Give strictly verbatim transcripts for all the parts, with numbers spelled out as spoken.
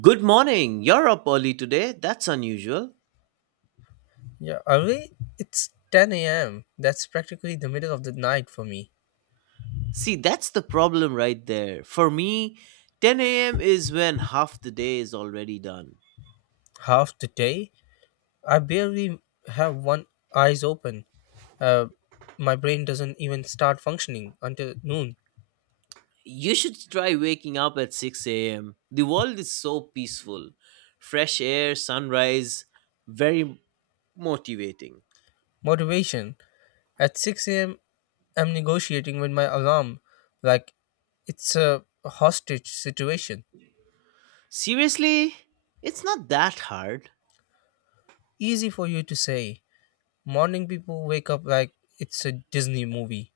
Good morning. You're up early today. That's unusual. Yeah, early? It's ten a m. That's practically the middle of the night for me. See, that's the problem right there. For me, ten a m is when half the day is already done. Half the day? I barely have one eyes open. Uh, my brain doesn't even start functioning until noon. You should try waking up at six a m. The world is so peaceful. Fresh air, sunrise, very motivating. Motivation. At six a m, I'm negotiating with my alarm like it's a hostage situation. Seriously, it's not that hard. Easy for you to say. Morning people wake up like it's a Disney movie.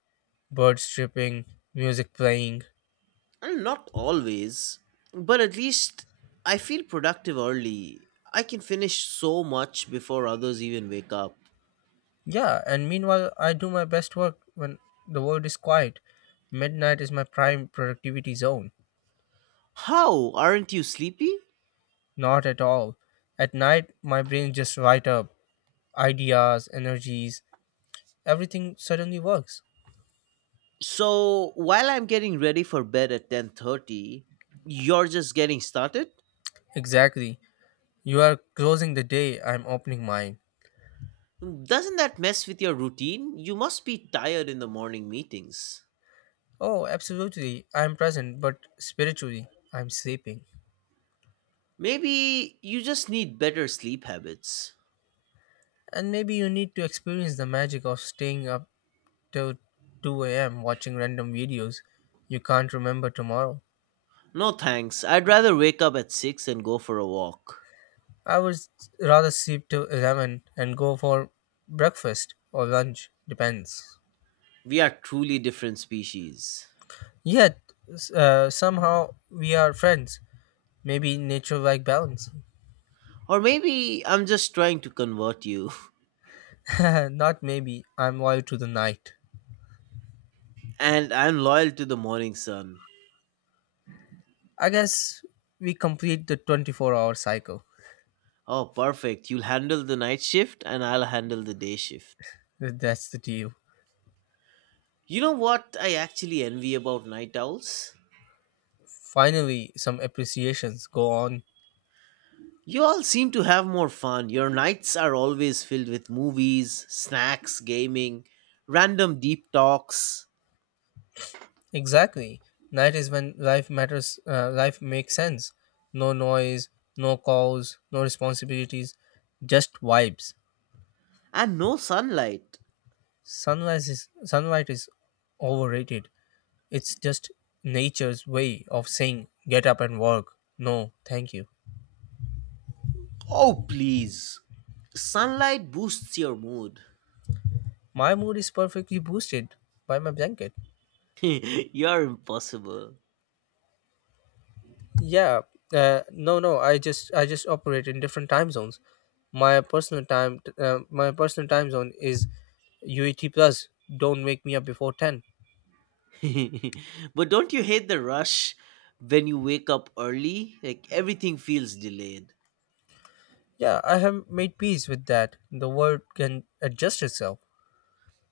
Birds chirping, music playing. And not always, but at least I feel productive early. I can finish so much before others even wake up. Yeah, and meanwhile, I do my best work when the world is quiet. Midnight is my prime productivity zone. How? Aren't you sleepy? Not at all. At night, my brain just light up. Ideas, energies, everything suddenly works. So, while I'm getting ready for bed at ten thirty, you're just getting started? Exactly. You are closing the day, I'm opening mine. Doesn't that mess with your routine? You must be tired in the morning meetings. Oh, absolutely. I'm present, but spiritually, I'm sleeping. Maybe you just need better sleep habits. And maybe you need to experience the magic of staying up till two a m watching random videos you can't remember tomorrow. No thanks. I'd rather wake up at six and go for a walk. I would rather sleep till eleven and go for breakfast or lunch, depends. We are truly different species. Yet, s- uh, somehow we are friends. Maybe nature like balance. Or maybe I'm just trying to convert you. Not maybe, I'm loyal to the night. And I'm loyal to the morning sun. I guess we complete the twenty four hour cycle. Oh, perfect. You'll handle the night shift and I'll handle the day shift. That's the deal. You know what I actually envy about night owls? Finally, some appreciations go on. You all seem to have more fun. Your nights are always filled with movies, snacks, gaming, random deep talks, Exactly. Night is when life matters, uh, life makes sense. No noise, no calls, no responsibilities, just vibes. and no sunlight. Sunlight is sunlight is overrated. It's just nature's way of saying get up and work. No, thank you. Oh, please. Sunlight boosts your mood. My mood is perfectly boosted by my blanket. You're impossible. Yeah, uh, no, no. I just I just operate in different time zones. My personal time uh, my personal time zone is U E T plus. Don't wake me up before ten. But don't you hate the rush when you wake up early? Like everything feels delayed. Yeah, I have made peace with that. The world can adjust itself.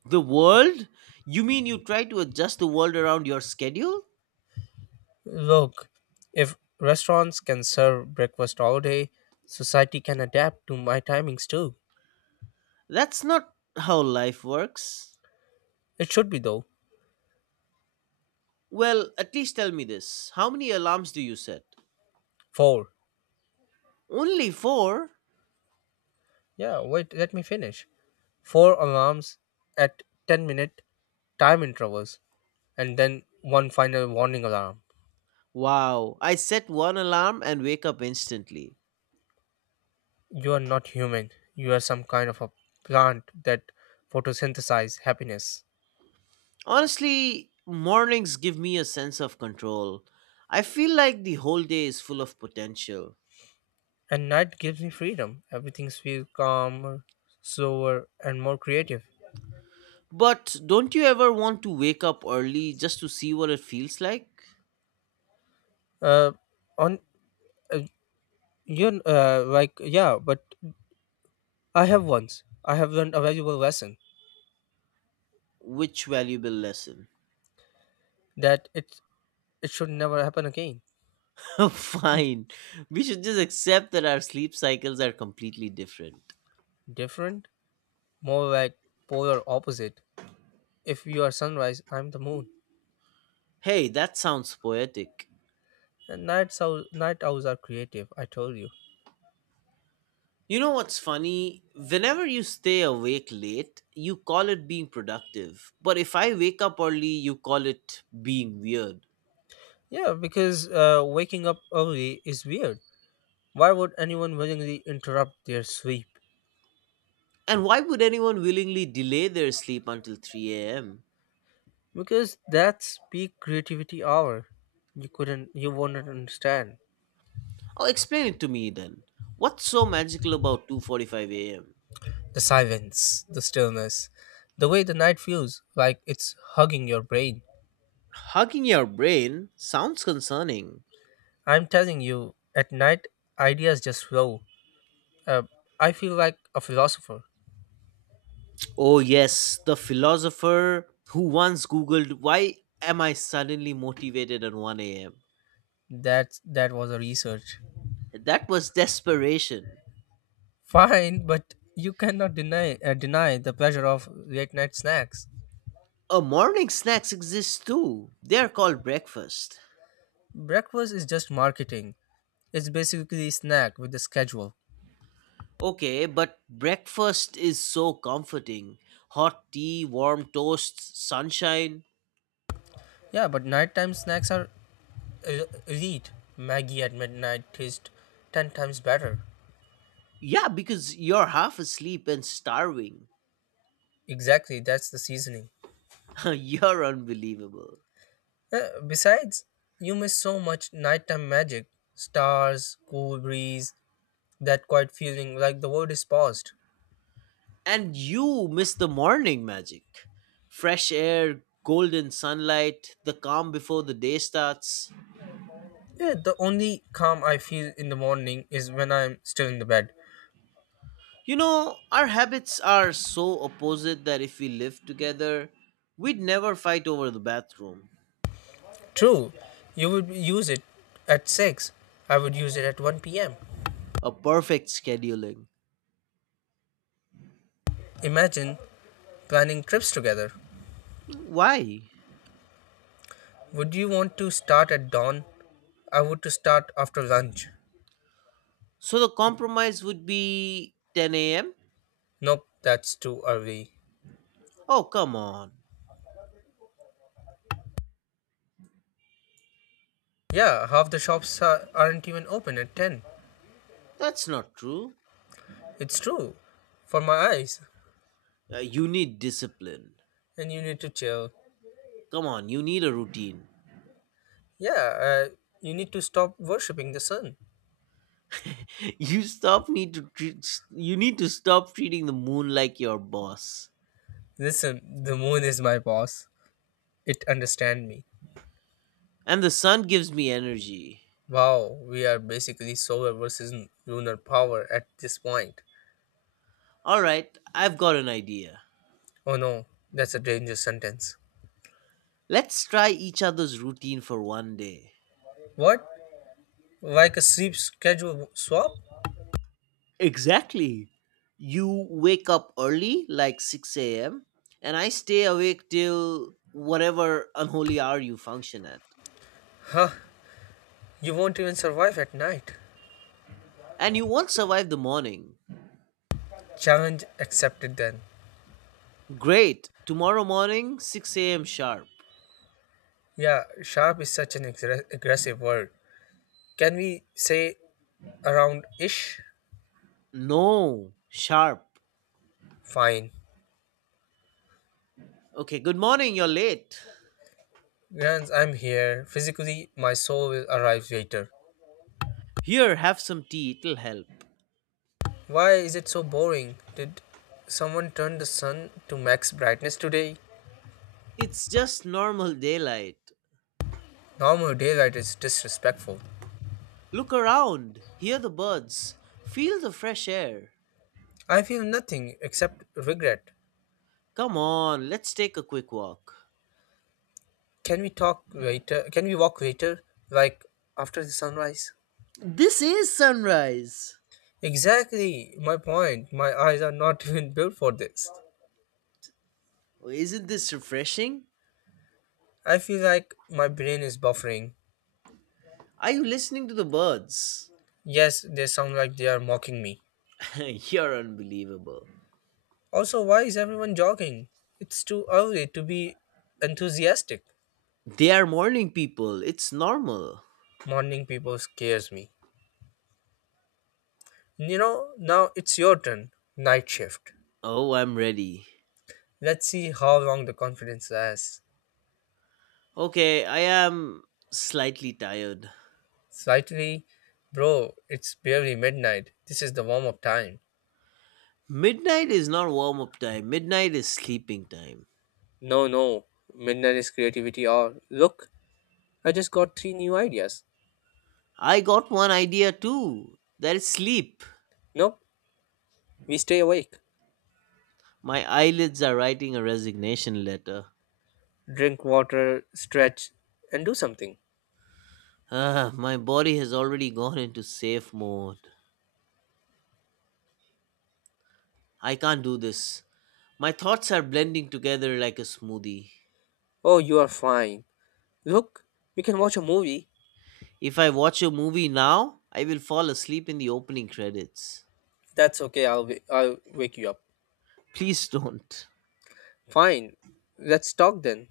The world? You mean you try to adjust the world around your schedule? Look, if restaurants can serve breakfast all day, society can adapt to my timings too. That's not how life works. It should be though. Well, at least tell me this. How many alarms do you set? Four. Only four? Yeah, wait, let me finish. Four alarms at ten minute time intervals, and then one final warning alarm. Wow, I set one alarm and wake up instantly. You are not human. You are some kind of a plant that photosynthesizes happiness. Honestly, mornings give me a sense of control. I feel like the whole day is full of potential. And night gives me freedom. Everything feels calmer, slower, and more creative. But don't you ever want to wake up early just to see what it feels like? Uh, on uh, you uh, like yeah, but i have once i have learned a valuable lesson Which valuable lesson? that it it should never happen again. Hmm. Fine. We should just accept that our sleep cycles are completely different. Different, more like polar opposite. If you are sunrise, I'm the moon. Hey, that sounds poetic. And nights hours, night owls are creative, I told you. You know what's funny? Whenever you stay awake late, you call it being productive. But if I wake up early, you call it being weird. Yeah, because uh, waking up early is weird. Why would anyone willingly interrupt their sleep? And why would anyone willingly delay their sleep until three a m? Because that's peak creativity hour. You couldn't you wouldn't understand. Oh, explain it to me then. What's so magical about two forty-five a m? The silence, the stillness, the way the night feels like it's hugging your brain. Hugging your brain sounds concerning. I'm telling you, at night, ideas just flow. Uh, I feel like a philosopher. Oh, yes, the philosopher who once Googled, "Why am I suddenly motivated at one a m?" That that was a research. That was desperation. Fine, but you cannot deny uh, deny the pleasure of late night snacks. Uh, morning snacks exist too. They are called breakfast. Breakfast is just marketing. It's basically snack with a schedule. Okay, but breakfast is so comforting. Hot tea, warm toasts, sunshine. Yeah, but nighttime snacks are el- elite. Maggie at midnight tastes ten times better. Yeah, because you're half asleep and starving. Exactly, that's the seasoning. You're unbelievable. Uh, besides, you miss so much nighttime magic, stars, cool breeze, that quiet feeling like the world is paused. And you miss the morning magic. Fresh air, golden sunlight, the calm before the day starts. Yeah, the only calm I feel in the morning is when I'm still in the bed. You know, our habits are so opposite that if we lived together, we'd never fight over the bathroom. True, you would use it at six, I would use it at one p m. A perfect scheduling. Imagine planning trips together. Why? Would you want to start at dawn? I would to start after lunch. So the compromise would be ten a m? Nope, that's too early. Oh, come on. Yeah, half the shops are, aren't even open at ten. That's not true. It's true for my eyes, Uh, you need discipline. and you need to chill. Come on, you need a routine. Yeah, uh, you need to stop worshipping the sun. You stop need to treat, you need to stop treating the moon like your boss. Listen, the moon is my boss. It understand me. And the sun gives me energy. Wow, we are basically solar versus lunar power at this point. All right, I've got an idea. Oh no, that's a dangerous sentence. Let's try each other's routine for one day. What? Like a sleep schedule swap? Exactly. You wake up early, like six a m, and I stay awake till whatever unholy hour you function at. Huh, you won't even survive at night. And you won't survive the morning. Challenge accepted then. Great. Tomorrow morning, six a m sharp. Yeah, sharp is such an aggra- aggressive word. Can we say around ish? No, sharp. Fine. Okay, good morning, you're late. Rans, I'm here. Physically, my soul will arrive later. Here, have some tea, it'll help. Why is it so boring? Did someone turn the sun to max brightness today? It's just normal daylight. Normal daylight is disrespectful. Look around, hear the birds, feel the fresh air. I feel nothing except regret. Come on, let's take a quick walk. Can we talk later? Can we walk later? Like after the sunrise? This is sunrise. Exactly my point. My eyes are not even built for this. Oh, isn't this refreshing? I feel like my brain is buffering. Are you listening to the birds? Yes, they sound like they are mocking me. You're unbelievable. Also, why is everyone jogging? It's too early to be enthusiastic. They are morning people, it's normal. Morning people scares me. You know, now it's your turn. Night shift. Oh, I'm ready. Let's see how long the confidence lasts. Okay, I am slightly tired. Slightly, bro, it's barely midnight. This is the warm up time. Midnight is not warm up time, midnight is sleeping time. No, no, midnight is creativity hour. Look, I just got three new ideas. I got one idea too. That's sleep. Nope, we stay awake. My eyelids are writing a resignation letter. Drink water, stretch, and do something. Ah, my body has already gone into safe mode. I can't do this. My thoughts are blending together like a smoothie. Oh, you are fine. Look, we can watch a movie. If I watch a movie now, I will fall asleep in the opening credits. That's okay. I'll i I'll wake you up. Please don't. Fine. Let's talk then.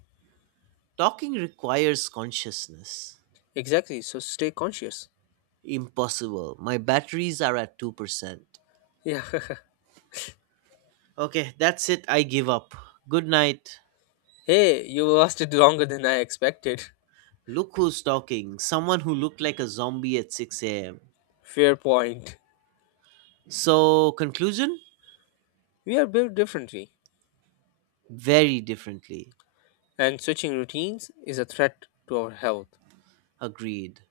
Talking requires consciousness. Exactly. So stay conscious. Impossible. My batteries are at two percent. Yeah. Okay, that's it. I give up. Good night. Hey, you lasted longer than I expected. Look who's talking. Someone who looked like a zombie at six a m. Fair point. So, conclusion? We are built differently, Very differently. and switching routines is a threat to our health. Agreed.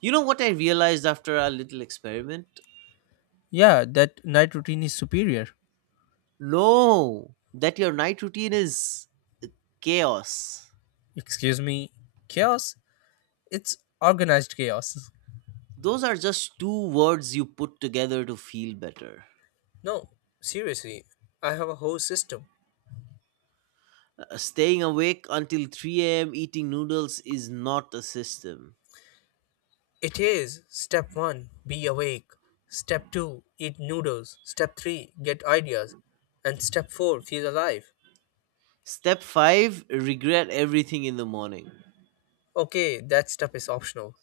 You know what I realized after our little experiment? Yeah, that night routine is superior. No, that your night routine is chaos. Excuse me. Chaos? It's organized chaos. Those are just two words you put together to feel better. No, seriously. I have a whole system. Uh, staying awake until three a m eating noodles is not a system. It is step one be awake, step two eat noodles, step three get ideas, and step four feel alive. Step five regret everything in the morning. Okay, that step is optional.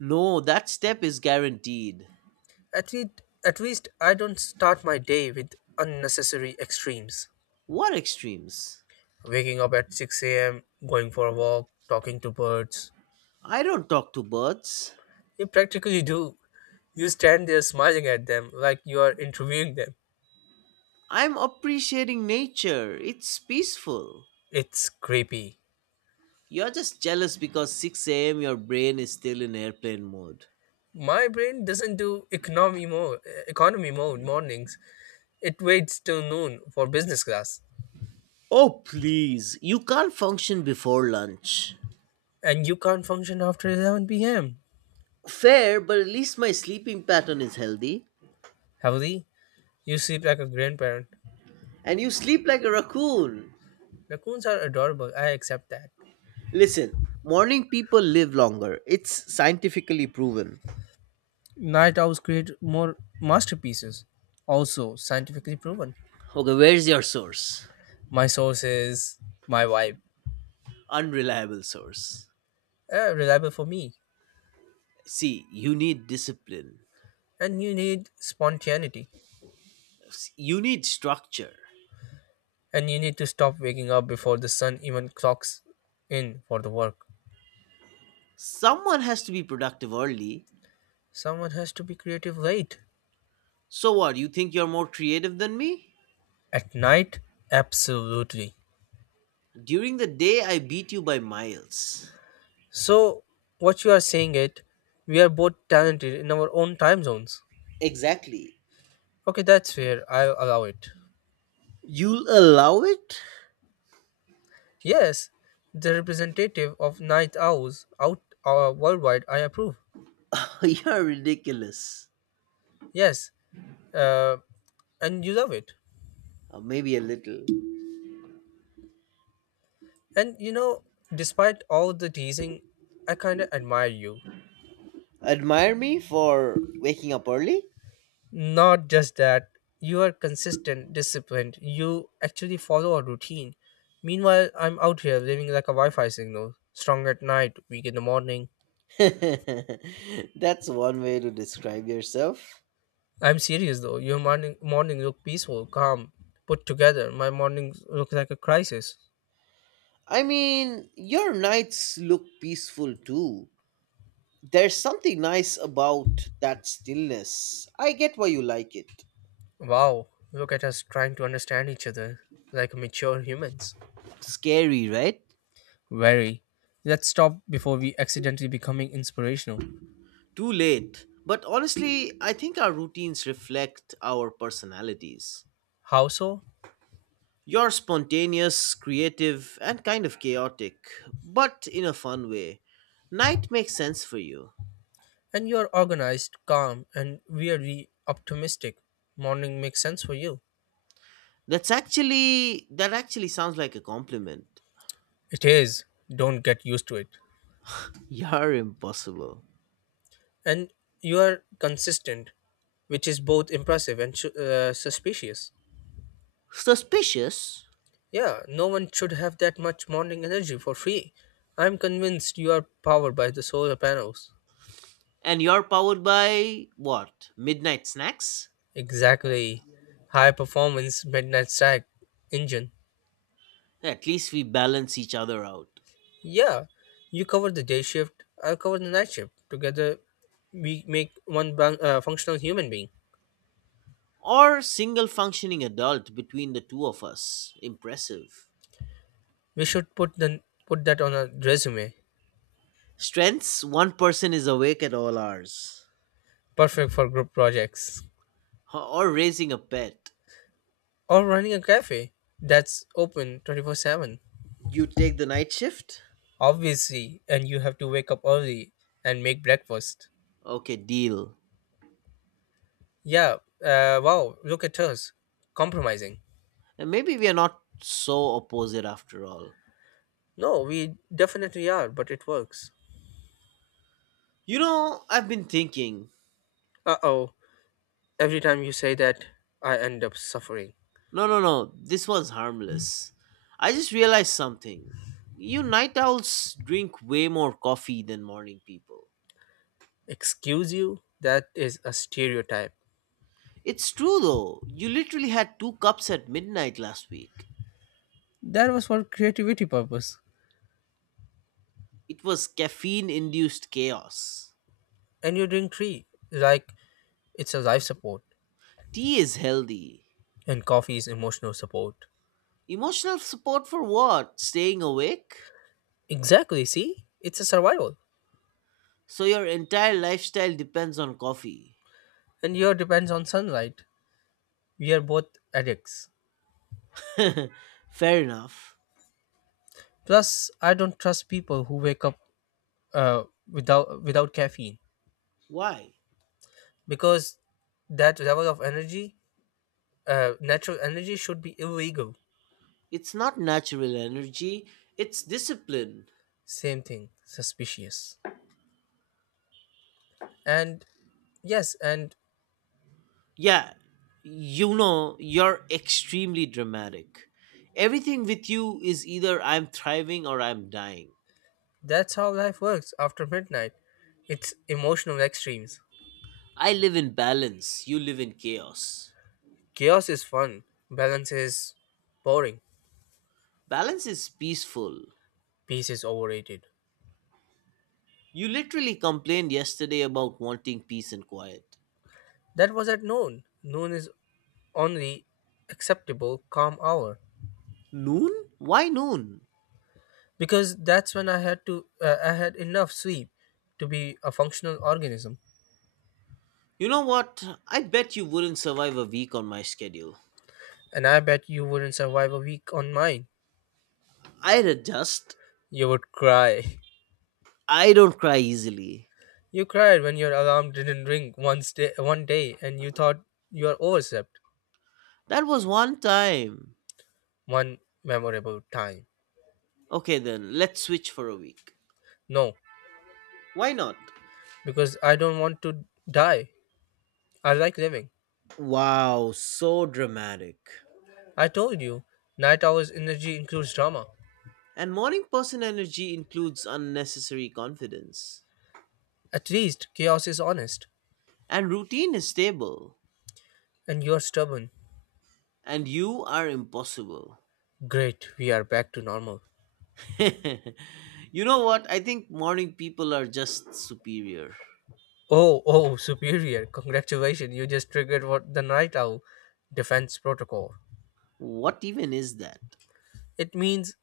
No, that step is guaranteed. At least, at least I don't start my day with unnecessary extremes. What extremes? Waking up at six a m, going for a walk, talking to birds. I don't talk to birds. You practically do. You stand there smiling at them like you are interviewing them. I'm appreciating nature. It's peaceful. It's creepy. You're just jealous because six a m your brain is still in airplane mode. My brain doesn't do economy mode, economy mode mornings. It waits till noon for business class, Oh, please. You can't function before lunch. and you can't function after eleven p m. Fair, but at least my sleeping pattern is healthy. Heavily, you sleep like a grandparent. And you sleep like a raccoon. Raccoons are adorable, I accept that. Listen, morning people live longer. It's scientifically proven. Night owls create more masterpieces, also scientifically proven. Okay, where's your source? My source is my vibe, Unreliable source. uh, reliable for me. See, you need discipline. And you need spontaneity, You need structure. and you need to stop waking up before the sun even clocks in for the work. Someone has to be productive early. Someone has to be creative late. So what, you think you're more creative than me? At night, absolutely. During the day, I beat you by miles. So what you are saying it, we are both talented in our own time zones. Exactly. Okay, that's fair. I'll allow it. You'll allow it? Yes, the representative of night owls out uh, worldwide. I approve. You're ridiculous. Yes, uh, and you love it. Uh, maybe a little. And you know, despite all the teasing, I kind of admire you. Admire me for waking up early? Not just that, you are consistent, disciplined. You actually follow a routine. Meanwhile, I'm out here living like a Wi-Fi signal. Strong at night, weak in the morning. That's one way to describe yourself. I'm serious though. Your morning morning look peaceful, calm, put together. My mornings look like a crisis. I mean, your nights look peaceful too. There's something nice about that stillness. I get why you like it. Wow, look at us trying to understand each other like mature humans. Scary, right? Very. Let's stop before we accidentally becoming inspirational. Too late. But honestly, I think our routines reflect our personalities. How so? You're spontaneous, creative, and kind of chaotic, but in a fun way. Night makes sense for you. And you're organized, calm, and weirdly optimistic. Morning makes sense for you. That's actually that actually sounds like a compliment. It is. Don't get used to it. You're impossible. And you are consistent, which is both impressive and su- uh, suspicious. Suspicious? Yeah, no one should have that much morning energy for free. I'm convinced you are powered by the solar panels. And you're powered by what? Midnight snacks? Exactly. High performance midnight stack engine. At least we balance each other out. Yeah, you cover the day shift, I'll cover the night shift. Together, we make one bun- uh, functional human being. Or single functioning adult between the two of us. Impressive. We should put the put that on a resume. Strengths one person is awake at all hours. Perfect for group projects Or raising a pet. or running a cafe that's open twenty four seven. You take the night shift? Obviously, and you have to wake up early and make breakfast. Okay, deal. Yeah, uh, wow, look at us. Compromising. And maybe we are not so opposite after all. No, we definitely are, but it works. You know, I've been thinking. Uh oh, every time you say that, I end up suffering. No, no, no, this one's harmless. I just realized something. You night owls drink way more coffee than morning people. Excuse you? That is a stereotype. It's true though. You literally had two cups at midnight last week. That was for creativity purpose. It was caffeine induced chaos. And you drink tea, like it's a life support, Tea is healthy. and coffee is emotional support. Emotional support for what? Staying awake? Exactly, see? It's a survival. So your entire lifestyle depends on coffee. And your depends on sunlight. We are both addicts. Fair enough. Plus, I don't trust people who wake up uh, without without caffeine. Why? Because that level of energy, uh, natural energy should be illegal. It's not natural energy, it's discipline. Same thing. Suspicious. And yes, and. Yeah, you know, you're extremely dramatic. Everything with you is either I'm thriving or I'm dying. That's how life works after midnight. It's emotional extremes. I live in balance, you live in chaos. Chaos is fun. Balance is boring. Balance is peaceful. Peace is overrated. You literally complained yesterday about wanting peace and quiet. That was at noon. Noon is only acceptable calm hour. Noon? Why noon? Because that's when i had to uh, i had enough sleep to be a functional organism. You know what? I bet you wouldn't survive a week on my schedule. And I bet you wouldn't survive a week on mine. I'd adjust. You would cry. I don't cry easily. You cried when your alarm didn't ring one, day, one day and you thought you are overslept. That was one time. One memorable time. Okay then, let's switch for a week. No, Why not? because I don't want to die. I like living. Wow, so dramatic. I told you, night hours energy includes drama. And morning person energy includes unnecessary confidence. At least chaos is honest. And routine is stable. And you're stubborn. and you are impossible. Great, we are back to normal. You know what? I think morning people are just superior. Oh, oh, superior. Congratulations, you just triggered what the night owl defense protocol. What even is that? It means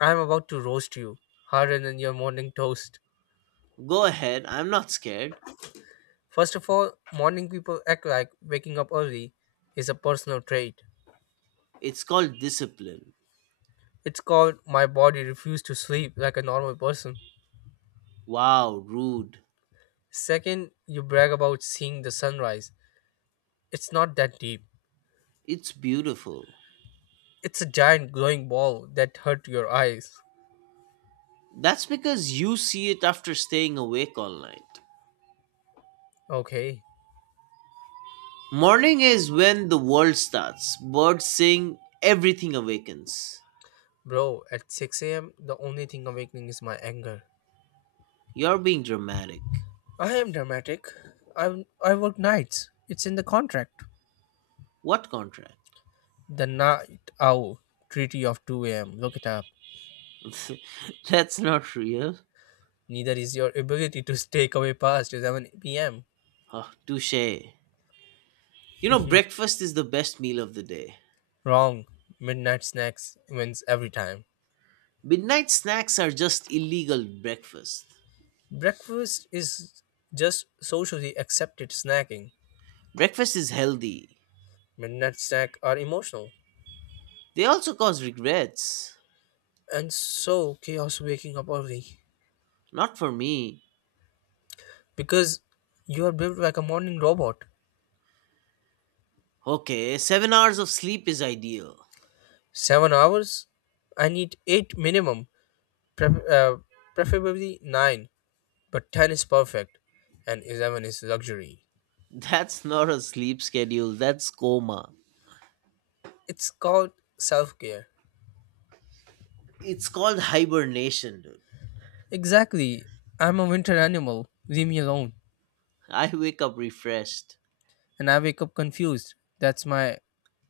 I'm about to roast you harder than your morning toast. Go ahead, I'm not scared. First of all, morning people act like waking up early is a personal trait. It's called discipline. It's called my body refused to sleep like a normal person. Wow, rude. Second, you brag about seeing the sunrise. It's not that deep. It's beautiful. It's a giant glowing ball that hurt your eyes. That's because you see it after staying awake all night. Okay, Morning is when the world starts. Birds sing, everything awakens. bro, at six a m, the only thing awakening is my anger. You're being dramatic. I am dramatic. I I work nights. It's in the contract. What contract? The night owl treaty of two a m. Look it up. That's not real. Neither is your ability to stay away past seven p m. Oh, touche. You know, breakfast is the best meal of the day. Wrong. Midnight snacks wins every time. Midnight snacks are just illegal breakfast. Breakfast is just socially accepted snacking. Breakfast is healthy. Midnight snack are emotional. They also cause regrets. And so chaos waking up early. Not for me. Because you are built like a morning robot. Okay, seven hours of sleep is ideal. Seven hours? I need eight minimum. Pref- uh, preferably nine. But ten is perfect and eleven is luxury. That's not a sleep schedule, that's coma. It's called self care. It's called hibernation, dude. Exactly. I'm a winter animal. Leave me alone. I wake up refreshed. And I wake up confused. That's my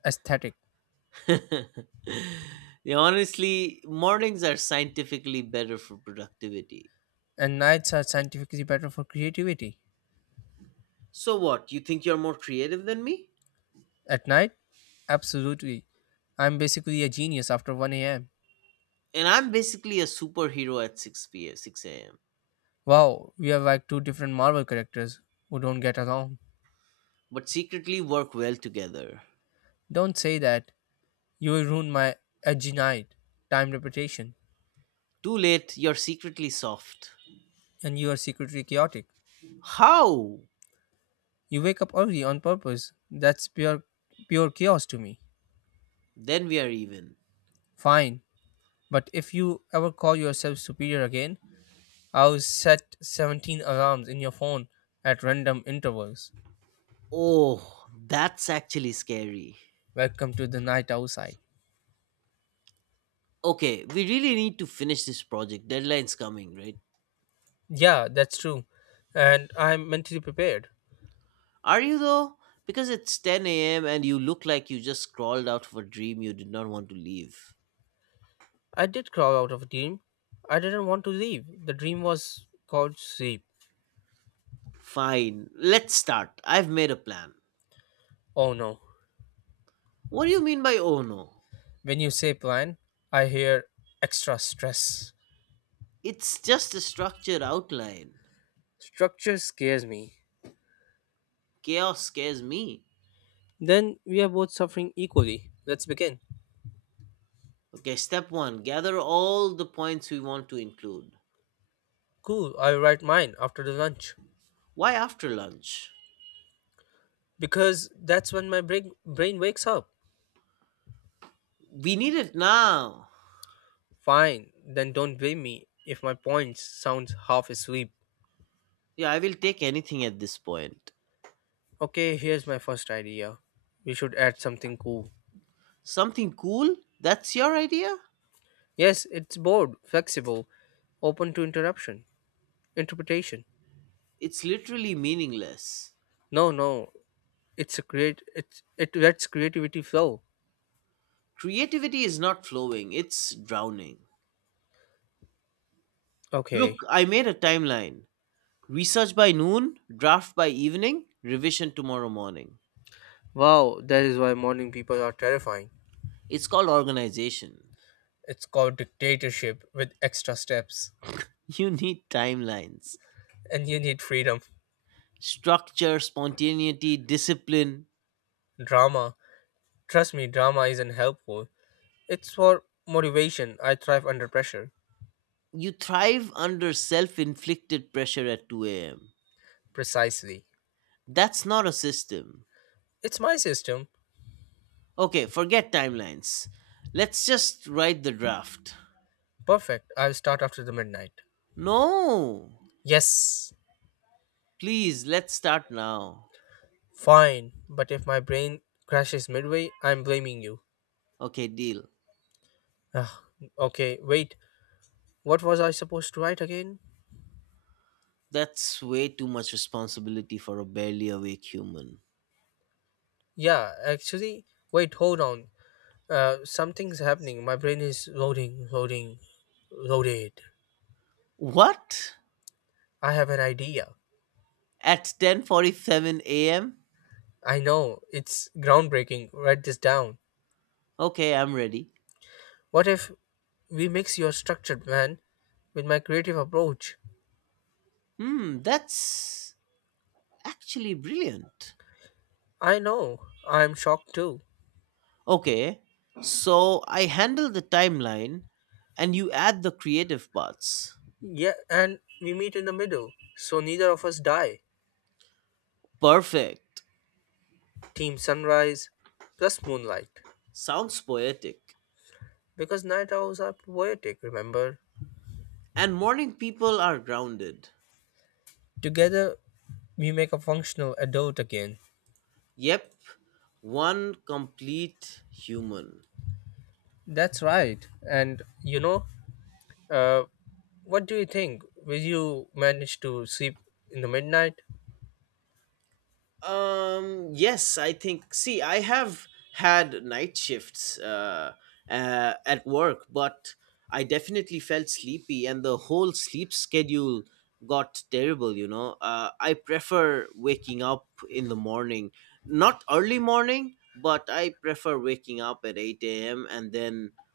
aesthetic. Yeah, honestly, mornings are scientifically better for productivity. And nights are scientifically better for creativity. So what? You think you're more creative than me? At night? Absolutely. I'm basically a genius after one a m. And I'm basically a superhero at six p m six a m. Wow, we are like two different Marvel characters who don't get along. But secretly work well together. Don't say that. You will ruin my edgy night, time reputation, Too late, you're secretly soft. and you are secretly chaotic. How? You wake up early on purpose. That's pure pure chaos to me. Then we are even. Fine. But if you ever call yourself superior again, I'll set seventeen alarms in your phone at random intervals. Oh, that's actually scary. Welcome to the night outside. Okay, we really need to finish this project. Deadline's coming, right? Yeah, that's true. And I'm mentally prepared. Are you though? Because it's ten a m and you look like you just crawled out of a dream you did not want to leave. I did crawl out of a dream. I didn't want to leave. The dream was called sleep. Fine, let's start. I've made a plan. Oh no. What do you mean by "oh no"? When you say plan, I hear extra stress. It's just a structured outline. Structure scares me. Chaos scares me. Then we are both suffering equally. Let's begin. Okay, step one, gather all the points we want to include. Cool, I'll write mine after the lunch. Why after lunch? Because that's when my brain, brain wakes up. We need it now. Fine, then don't blame me if my points sound half asleep. Yeah, I will take anything at this point. Okay, here's my first idea. We should add something cool. Something cool? That's your idea? Yes, it's bold, flexible, open to interruption, interpretation. It's literally meaningless. No, no, it's a create. It's it lets creativity flow. Creativity is not flowing, it's drowning. Okay. Look, I made a timeline. Research by noon, draft by evening, revision tomorrow morning. Wow, that is why morning people are terrifying. It's called organization. It's called dictatorship with extra steps. You need timelines. And you need freedom. Structure, spontaneity, discipline. Drama. Trust me, drama isn't helpful. It's for motivation. I thrive under pressure. You thrive under self inflicted pressure at two a m. Precisely. That's not a system. It's my system. Okay, forget timelines. Let's just write the draft. Perfect. I'll start after the midnight. No! Yes, Please, let's start now. fine. But if my brain crashes midway, I'm blaming you. Okay, deal. Ah. Okay, wait. What was I supposed to write again? That's way too much responsibility for a barely awake human. Yeah, actually, wait, hold on. Uh, something's happening. My brain is loading, loading, loaded. What? I have an idea. At ten forty-seven a m? I know it's groundbreaking. Write this down. Okay, I'm ready. What if we mix your structured plan with my creative approach? Hmm, that's actually brilliant. I know. I'm shocked too. Okay, so I handle the timeline and you add the creative parts. Yeah, and we meet in the middle, so neither of us die. Perfect. Team sunrise plus moonlight. Sounds poetic. Because night owls are poetic, remember? And morning people are grounded. Together, we make a functional adult again. Yep, one complete human. That's right. And you know, Uh, what do you think? Will you manage to sleep in the midnight? Um, yes, I think. See, I have had night shifts uh, uh, at work, but I definitely felt sleepy, and the whole sleep schedule got terrible, you know. Uh, I prefer waking up in the morning, not early morning, but I prefer waking up at eight a m and then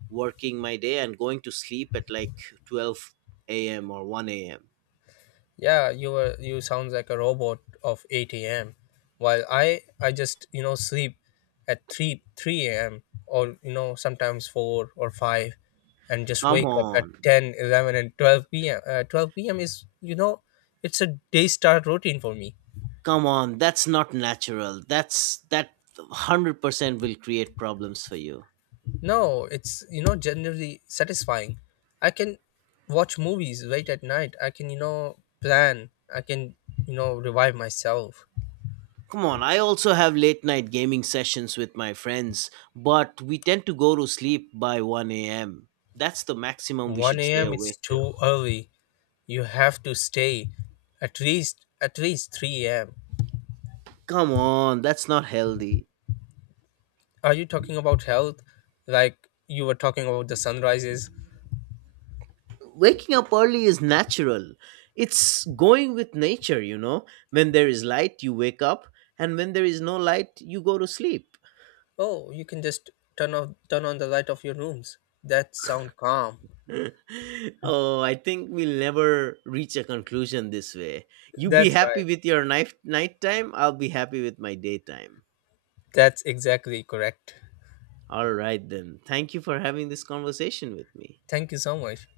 working my day and going to sleep at like twelve a m or one a m. Yeah, you were you sounds like a robot of eight a m. While I I just you know sleep at three three a m or you know sometimes four or five and just Come wake up at on. ten, eleven, and twelve p m. Uh, twelve p m is you know it's a day start routine for me. Come on, that's not natural. That's that one hundred percent will create problems for you. No, it's you know generally satisfying. I can watch movies late at night. I can you know plan. I can you know revive myself. Come on, I also have late night gaming sessions with my friends, but we tend to go to sleep by one a m. That's the maximum we should 1 stay a.m. It's awake till. too early. You have to stay at least at least three a m. Come on, that's not healthy. Are you talking about health? Like you were talking about the sunrises. Waking up early is natural. It's going with nature, you know. When there is light, you wake up, and when there is no light, you go to sleep. Oh, you can just turn off turn on the light of your rooms. That sound calm. Oh, I think we'll never reach a conclusion this way. You be That's happy right. with your night nighttime, I'll be happy with my daytime. That's exactly correct. All right then. Thank you for having this conversation with me. Thank you so much.